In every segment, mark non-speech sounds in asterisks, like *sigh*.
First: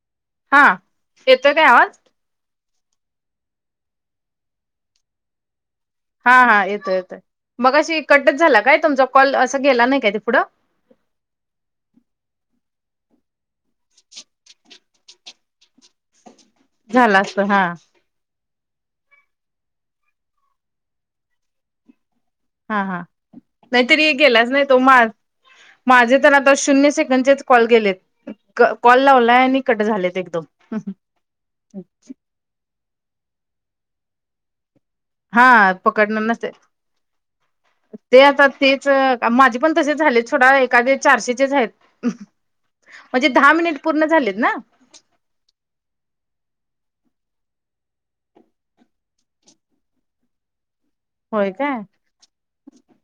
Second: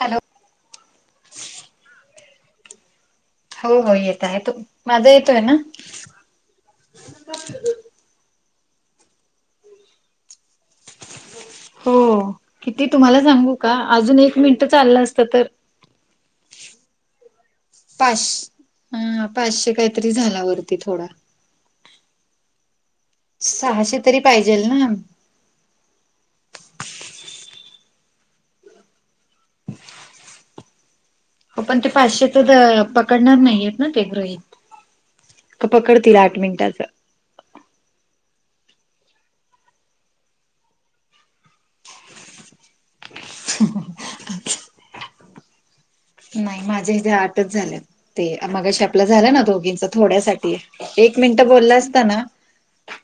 Hello. हा येतोय काय आवाज. हो हो येत आहे तो माझा येतोय ना हा हा येतो येतोय मगाशी कटच झाला काय तुमचा कॉलशी असं गेला नाही काय ते पुढं हो किती तुम्हाला सांगू का अजून एक मिनट चाललं असतं तर झाला असंत हा पाचश ह पाचशे काहीतरी झाला वरती थोडा हा हा सहाशे नाहीतरी तरी गेलाच नाही पाहिजेल तो ना माझ माझे तर आता शून्य सेकंडचेच कॉल केलेत क कॉल लावलाय आणि कट झालेत एकदम हुम हु हो पण ते पाचशे तर पकडणार नाहीयेत ना ते गृहित. का हा पकडतील पकडणार आठ नसते मिनिटाच ते आता तेच अ माझे पण तसे झाले सोडा एखादे चारशेचेच आहेत म्हणजे दहा मिनिट पूर्ण झालेत ना. नाही माझे जे आठच झाले ते मगशी आपलं झालं ना दोघींच थोड्यासाठी एक मिनिट होय बोलला काय असता ना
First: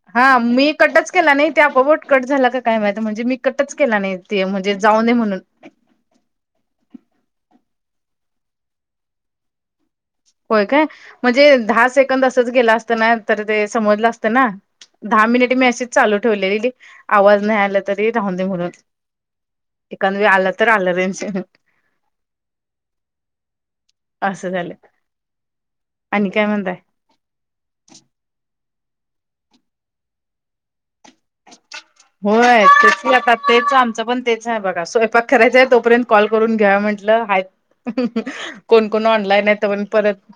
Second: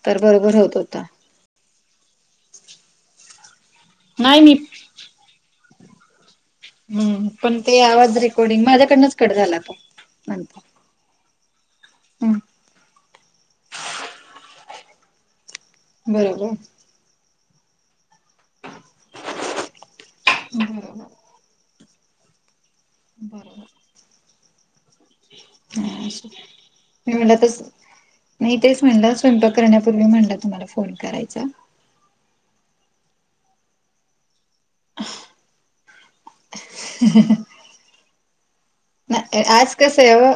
तर हा बरोबर मी होत होत कटच केला नाही ते आपोआप कट झाला काय माह म्हणजे मीप कटच केला नाही ते म्हणजे जाऊ ने म्हणून हम् पण ते आवाज रेकॉर्डिंग माझ्याकडनच कट झाला तो नंतर होय काय म्हणजे दहा सेकंद असंच हम्म गेला असत ना तर ते समजलं असतं ना दहा मिनिट मी असे चालू बरोबर. ठेवलेली आवाज नाही आला चा तरी राहून दे म्हणून एकादं वेळी आलं तर आलं रेज बरोबर असं झालं हज आणि काय म्हणताय *inaudible* मी म्हणलं तस नाही तेच म्हणलं स्वयंपाक करण्यापूर्वी म्हणलं तुम्हाला फोन करायचा होय तेच की आता तेच आमचं पण तेच आहे बघ स्वयंपाक करायच आहे तोपर्यंत कॉल करून घ्या म्हटलं हा हु हु कोण कोण नाही ऑनलाईन येत आज पण कसं आहे परत ओ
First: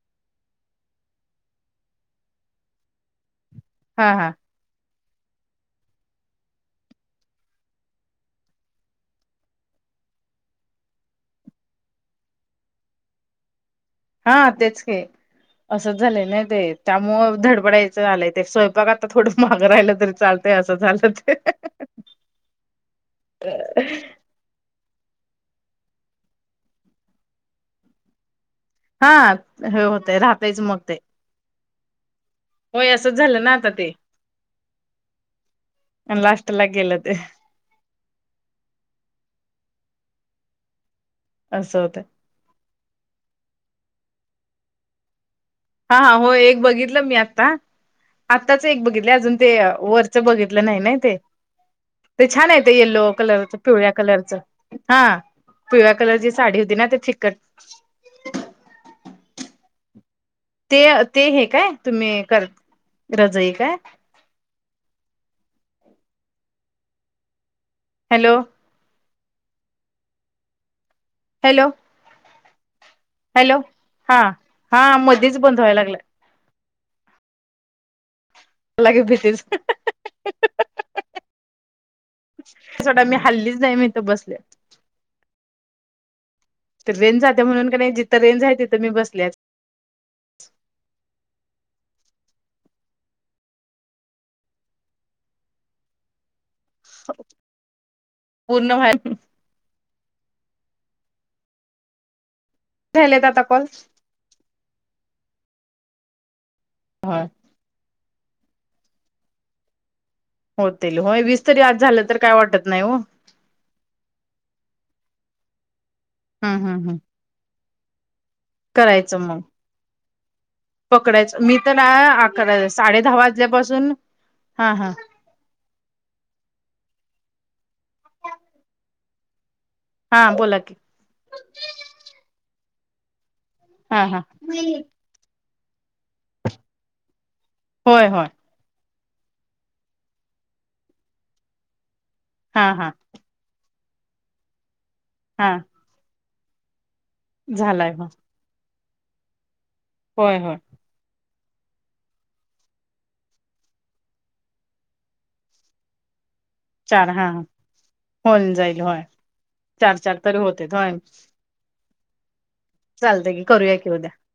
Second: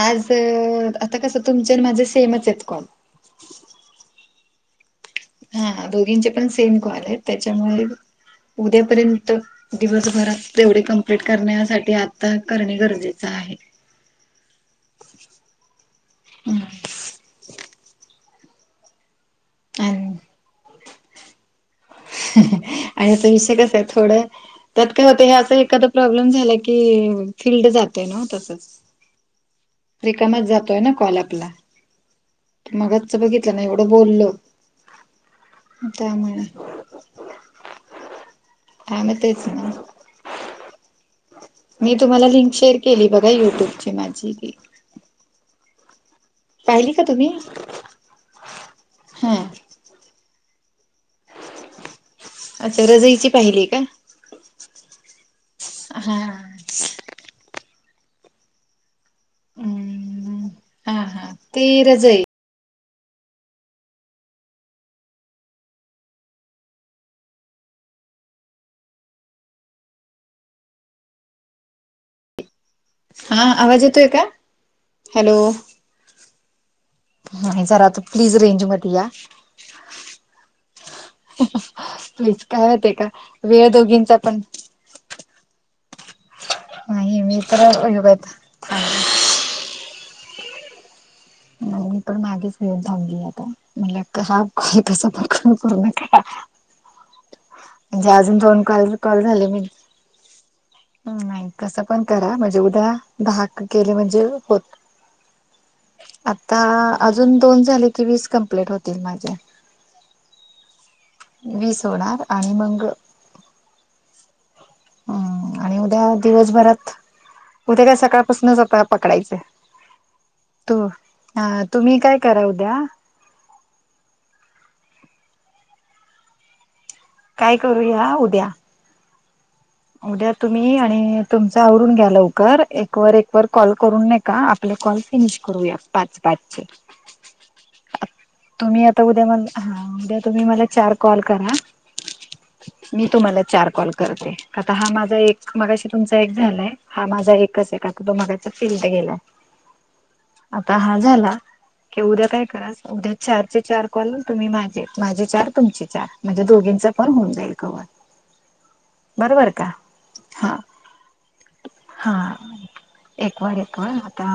आज आता कसं तुमच्या माझे सेमच आहेत काॅल हा हा हा दोघींचे पण सेम काॅल आहेत त्याच्यामुळे उद्यापर्यंत दिवसभरात तेवढे कंप्लीट करण्यासाठी आता करणे गरजेच आहे. हा तेच की असंच झालंय ना ते हम्म त्यामुळ धडपडायचं आलंय ते स्वयंपाक आता थोडं महाग राहिलं तरी आणि चालतंय असं झालं ते ह ह ं हु हु आणि विषय कस आहे थोडं त्यात काय होतं हे असा एखादा प्रॉब्लेम झाला की फिल्ड जातय नव त्याच हा हे होतेय राहतायच मग ते ल आपला होय असंच मगच झालं बघितलं ना आता एवढं ते बोललो त्यामुळे लास्टला गेलं ते आ म तेच ना असं मी होतं तुम्हाला लिंक शेअर केली बघा युट्यूबची माझी की हा हो एक पाहिली बघितलं का मी तुम्ही आत्ता आत्ताच एक बघितले हा अजून ते वरचं बघितलं नाही नाही ते ते छान आहे ते अच्छा येल्लो रजईची कलरच पाहिली का पिवळ्या कलरचं हा पिळ्या हा कलरची साडी होती ना ते चिकट हम्म ते हा ते हा हे काय ते तुम्ही रजई कर रजई काय हॅलो. हॅलो. हा हॅलो, आवाज येतोय हा का हा मधीच हॅलो बंद व्हायलागलाय. नाही जरा तर प्लीज रिंग लगे भीतीस. प्लीज काय होते सोडा का, मी हल्लीच वेळ नाही मी इथं दोघींचा बसले पण *inaudible* तिथं रेंज नाही मी जात्या म्हणून कणी, तर जिथं रेंज हाय तिथं मी थांब बसल्याच. म मी पण मागेच येऊन थांबली आता *unintelligible* म्हणजे अजून दोन पूर्ण व्हाय काल कॉल झाले मी नाही कसं पण करा, म्हणजे उद्या झालेत आता दहा कॉल? केले म्हणजे होत आता होय. अजून दोन झाले की, वीस कंप्लीट होतील माझे. होतील. होय वीस तरी आज झालं तर होणार काय आणि वाटत नाही मग ओ. हम्म आणि उद्या हम्म हम्म दिवसभरात, हम्म. उद्या काय सकाळपासूनच आता करायचं पकडायच. मग पकडायचं. मी तर तुम्ही काय करा अकरा उद्या साडे दहा वाजल्यापासून, हा हां काय करूया उद्या हा उद्या बोला की तुम्ही आणि तुमच आवरून घ्या लवकर एक वर एक व कॉल हा करून नय हा का, आपले कॉल फिनिश करूया पाच पाचचे. होय होय. तुम्ही आता उद्या म ह, उद्या तुम्ही मला चार कॉल करा. हा हा मी तुम्हाला चार कॉल करते. आता हा माझा हा एक मगाशी तुमचा एक झालाय. हा माझा एकच आहे, झालाय आता हो तो मघाचा फेलड गेलाय. होय होय. आता हा झाला. क उद्या काय करा. उद्या चारचे चार कॉल तुम्ही माझे, माझे चार तुमचे चार म्हणजे दोघी चार हा, होवून जाईल होय. बरोबर का? चार चार तरी हा होतेत होय हा. चालतंय एक की वर करूया एक वर की उद्या आता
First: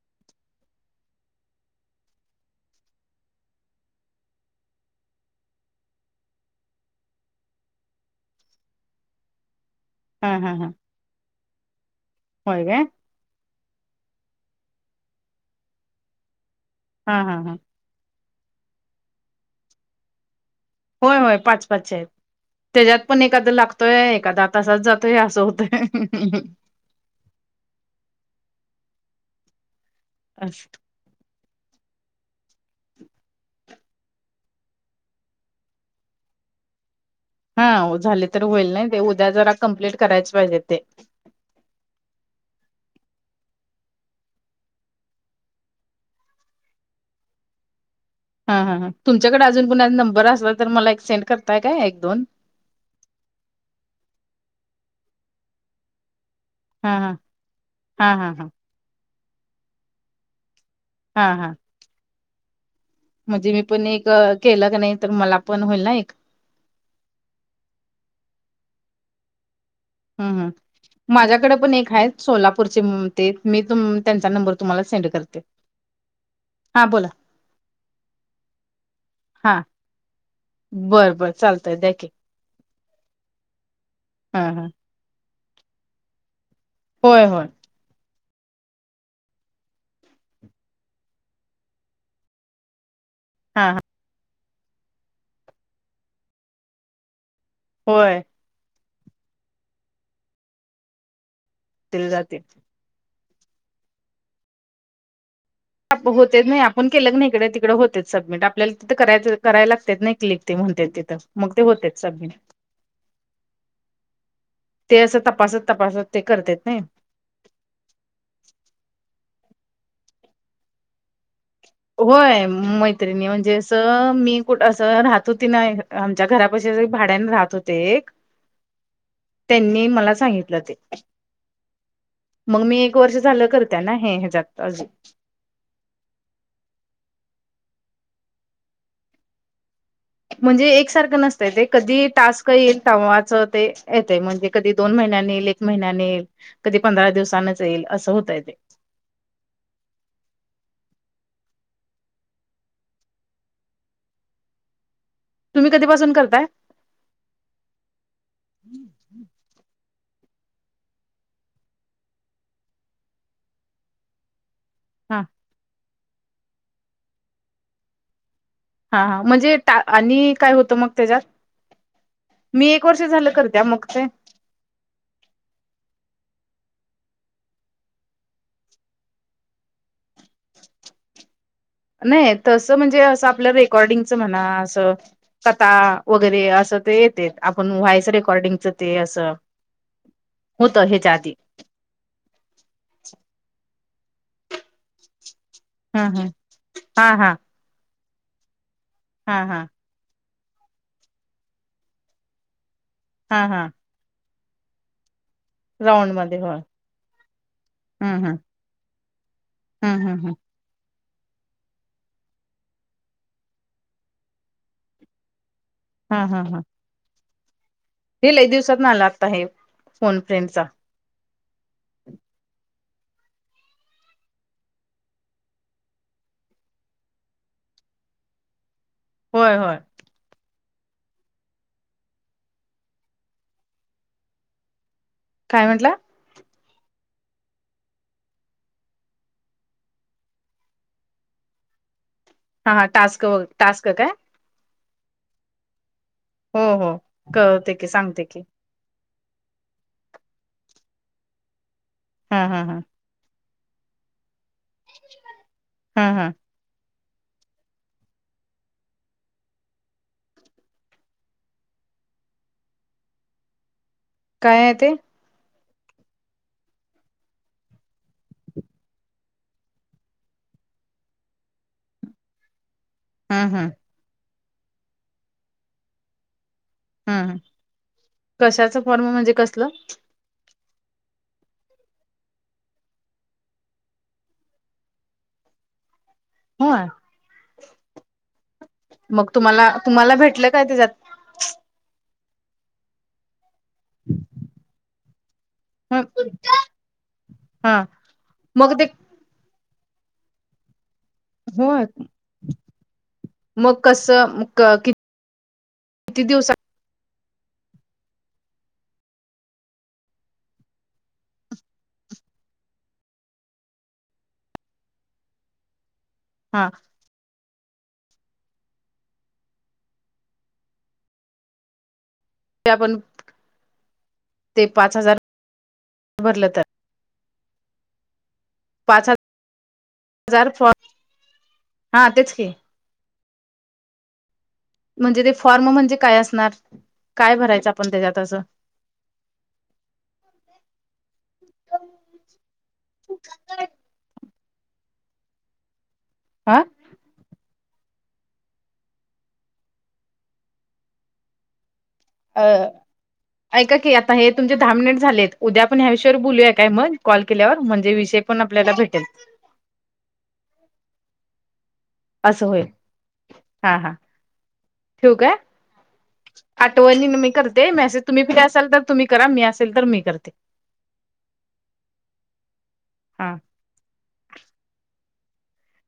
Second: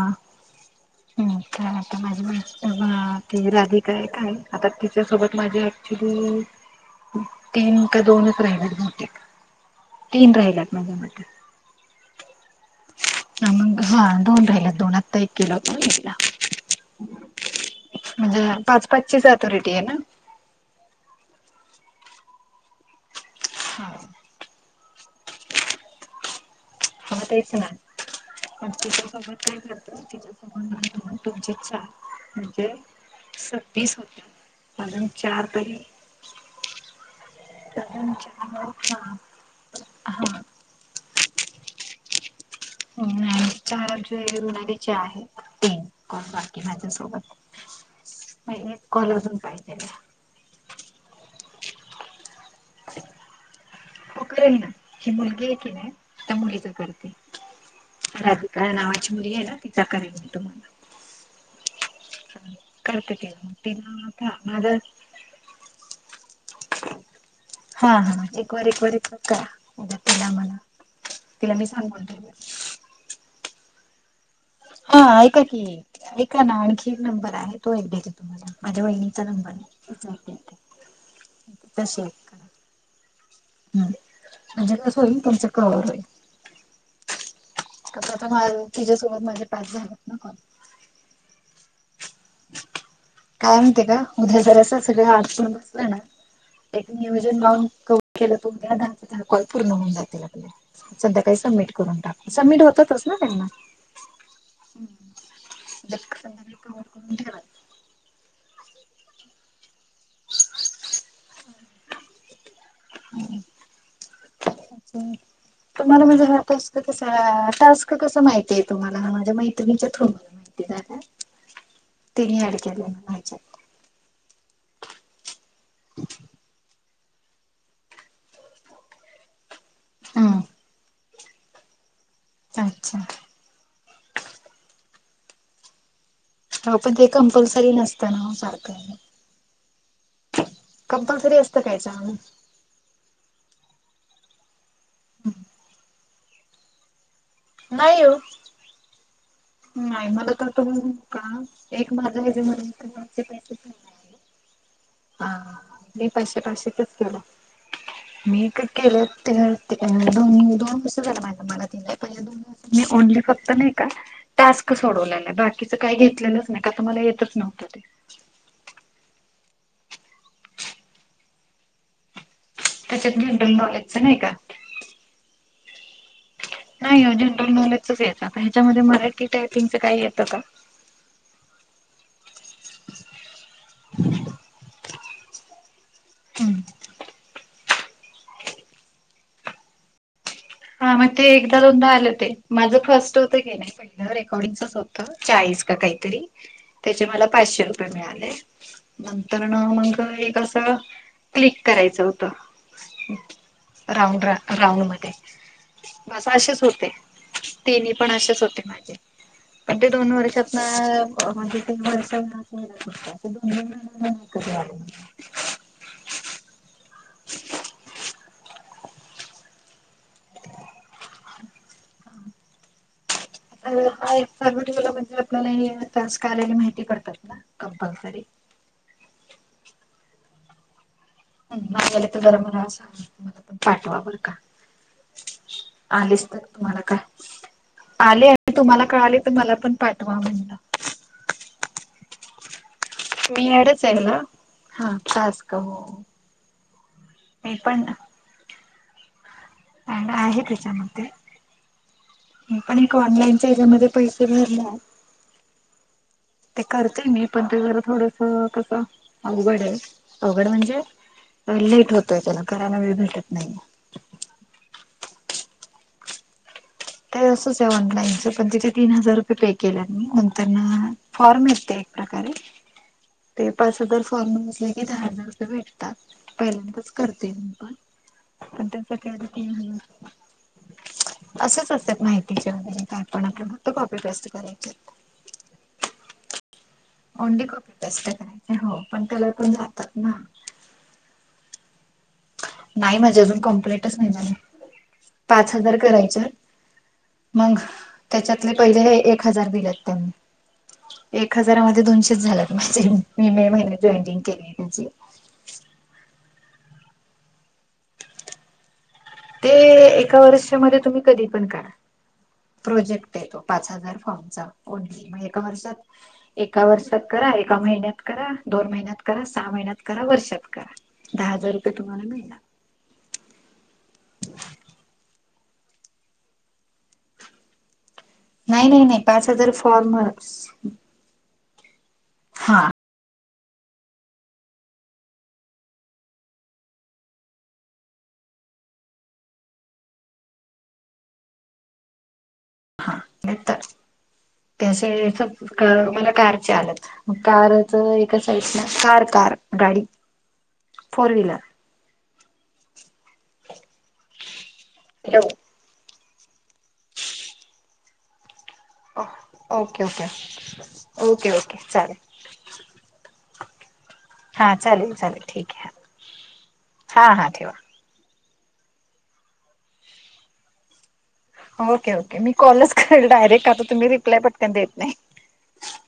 हम्म काय आता माझी मै बा ती राधिका एक हाय, आता तिच्यासोबत माझे अँक्चुली, तीन का दोनच राहिलेत बहुतेक. तीन हा हा हा राहिल्यात माझ्या मते. होय काय? ह मग हा दोन राहिल्यात दोन, आत्ता एक केला होता मी तिला. हा हा हा. म्हणजे पाच पाचचीच अथॉरिटी आहे ना? होय होय पाच पाचची आहेत. त्याच्यात पण एखादां हा लागतोय एखादा तसाच जातोय असं होतंय. हो तेच ना *unintelligible* अस तुमचे चार म्हणजे सव्वीस होत्, अजून चार तरी *inaudible* हा अजून झाले तर होईल नई ते, चार उद्या जरा कम्प्लीट करायच हा पाहिजे ते. आणि चार जे ऋणाली चे आहेत, तीन कॉल बाकी माझ्यासोबत. *inaudible* हा हा हा कॉल तुमच्याकडे अजून पाहिजे कोण नंबर असला तर, मला एक सेंड करताय काय एक दोन? हो करेन ना. ही मुलगी आहे की नाही त्या मुलीच हा ते हा हा हा हा राधिका नावाची मुलगी आहे ना, तीचा करेन मी तुम्हाला. हा हा. *inaudible* ति म्हणजे मग मी पण एक तिला माझ केलं कणी, तर मला पण होईल ना एक. हा हा एक वर एक वर एक करा. उद्या तिला हम्म हम्म. मला तिला माझ्याकडे मी पण एक सांगून आहेत, ठेवेन सोलापूरचे ते मी तु त्यांचा नंबर तुम्हाला हा सेंड करते ऐका की ऐका ना हा आणखी एक बोला नंबर आहे, तो एक देते. माझ्या वाहिनीचा नंबर आहे *unintelligible* बर बरं, चालतंय द्या की. हम्म हा हा म्हणजे कस होईल, तुमच कवर होईल. होय होय. कसं आता माझ, तिच्या्सोबत माझे पाच झालेत ना कॉल. काय हा हा म्हणते ग. उद्या जरासं सगळं आडकुन बसलं ना, एक नियोजन लाऊन कवर होय केलं तर उद्या दहा च्या दहा कॉल पूर्ण होऊन जातील आपले. संध्याकाळी सबमिट करून दिले टाक. जातील सबमिट होत्यातच ना त्यांना. *unintelligible* केल कणी, इकडे तिकडे होत्यात सबमिट आप आपल्याला तिथं करायच करायला लागत्यात नाही क्लिक ते म्हणतय तिथं, मग ते होत्यात सबमिट. *inaudible* ते अ् असं तपासत तुम्हाला तपासत ते म्हणजे *unintelligible* करतेत कस. नाही अ- टास्क कस माहिती आहे तुम्हाला? माझ्या मैत्रिणीच्या थ्रू *unintelligible* होय. तिने ऍड केलं मला मैत्रिणी म्हणजे ह्याच्यात अस, मी कुठ अस राहतो ती नाही आमच्या घराप भाड्याने राहत होते एक त्यांनी मला हम्म. सांगितलं ते. मग मी एक अच्छा वर्ष झालं करत्या ना हे ह्याच्यात अजून. हो पण ते कंपल्सरी नसतं ना सारख. म्हणजे एकसारखं कंपल्सरी नसतंय असतं ते काय कधी चालू टास्क येईल तवाच ते येतेय. म्हणजे कधी दोन महिन्याने येईल, एक महिन्याने येईल, कधी पंधरा दिवस वसानच येईल नाही असं ओ होतय ते. नाही मला तर तु का, एक माझा हजे म्हचे माझे पैसे हा. तुम्ही मी कधीपासून पाशे करताय पाशेचच केलो. मी का केलं ते ते दोन् दोन कस झालं माहि मला ते लई पहिले दोन मी ओनली फक्त नाही का टास्क हा सोडवलेलं आहे. बाकीचं काही घेतलेलंच नाही का, तुम्हाला येतच नव्हतं ते? हा हा म्हणजे टा आणि काय होतं मग तेज्यात? मी एक वर्ष त्याच्यात झालं जनरल करत्या मग नॉलेजच ते नाही का नाही हो जनरल नॉलेजचच येता. ह्याच्यामध्ये मराठी टायपिंगच काही येतं का? नाही तस म्हणजे असं आपलं रेकॉर्डिंगच म्हणा, असं तता, वगैरे हम्म असं ते येतेत आपण व्हॉइस रेकॉर्डिंगचं ते असं. होतं हा मग ह्याच्या ते आधी एकदा दोनदा आल ते. माझं फर्स्ट होतं क नई पहिलं, रेकॉर्डिंगचच हो त चाळीस का हा काहीतरी, हा त्याचे हा मला हा पाचशे रुपये मिळाले. हा नंतर न हा मग एक असं, क्लिक करायचं होत हा हा. राऊंडरा, राऊंड मध्ये. राऊंड बस मध्ये होय असेच होते. तिनि पण हम् हम असेच होते माझे, पण ते दोन हम् हम वर्षात *unintelligible* म्हणजे ते वर्षभरातंन *unintelligible* हा हा हा. *inaudible* हे लई दिवसातन आला आत्ता हे, फोन फ्रेंडचा. अ एक चालू ठेवलं म्हणजे आपल्याला हे टास्क आलेले, माहिती पडतात ना. कंपलसरी. होय होय. नाय गेलं तर बर मणा असं. मला पण पाठवा बर का? काय म्हटला? आलेच तर तुम्हाला काय आले, आणि तुम्हाला कळाले तर मला पण पाठवा म्हणलं. हा, हा टास्क मी ऍड टास्क असाल काय ना. हा टास्क हो. हो, हो. मी कळवते पण की, सांगते की. ऍड आहे त्याच्यामध्ये. हा मी हा हा पण एक ऑनलाईनच्या याच्यामध्ये पैसे भरल्यात. हं, हं. ते करते मी. पण ते जर थोडस कसं अवघडय. अवघड म्हणजे लेट होतोय त्याला. करायला वेळ भेटत नाही. काय आहे ते? ते असंच आहे ऑनलाईनचं. पण तिथे तीन हजार रुपये पे केल्यात मी. नंतरन फॉर्म *unintelligible* एक प्रकारे. ते हम् हम् पाच हजार फॉर्म असले की, दहा हजार रुपये भेटतात. पहिल्यांदाच. हम् करते मी पण. पण कशाच फॉर्म म्हणजे कसलं त्यांचा *unintelligible* असच असतं. माहिती च्या वगेरे काय पण आपल्या. फक्त कॉपी पेस्ट करायचेत. होय. ओन्ली कॉपी पेस्ट करायची. हो, पण मग कलर पण तुम्हाला जातात ना. तुम्हाला भेटलं काय त्याज्यात? नाही माझे अजून, कंप्लेंटच नाही झाले. पाच हजार करायचे. मग, हा त्याच्यातले मग पहिले ते हे एक एक हजार दिलेत त्यांनी. एक हजारामध्ये, होय दोनशेच झाल्यात माझे. मी मे मग महिन्यात जॉईनिंग कसं केलीय त्याची. किती दिवस ते एका वर्षमध्ये तुम्ही, कधी पण करा. प्रोजेक्टय तो, पाच हजार फॉर्मचा. *unintelligible* एका वर्षात एका हा वर्षात करा, एका महिन्यात करा, दोन महिन्यात करा, सहा महिन्यात करा, वर्षात करा. दहा हजार रुपये तुम्हाला मिळनार. ते आपण, ते पाच हजार, भरलं तर. नाही, नाही, नाही. पाच हजार फॉर्म. हजार फॉर्म हा, तेच की. हा म्हणजे ते फॉर्म म्हणजे काय असणार? काय भरायचं आपण त्याच्यात असं? *inaudible* *unintelligible* त्या असे *unintelligible* मला कारचे हा आलेत. कारच एका साइडला, कार, कार. गाडी, फोर व्हीलर. अ ऐका की, आता हे तुमचे दहा मिनिट ठेवू झालेत. उद्या आपण ह्या विषयावर बोलूया काय मग? कॉल केल्यावर, म्हणजे विषय पण आपल्याला भेटेल. Okay, okay. Okay, okay. चालेल. असं होयल. हा, हा. हा चालेल ठेऊ चालेल का? ठीक आहे हा आठवनीन हा मी ठेवा करते, मैसे तुम्ही फ्री असाल, तर तुम्ही करा. मी असेल, तर मी करते. Okay, okay. मी कॉलच करेल हां. डायरेक्ट आता. तुम्ही रिप्लाय पटकन देत नाही.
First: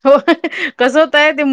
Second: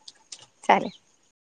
हो *unintelligible* चालेल. कसं होतय, ते मु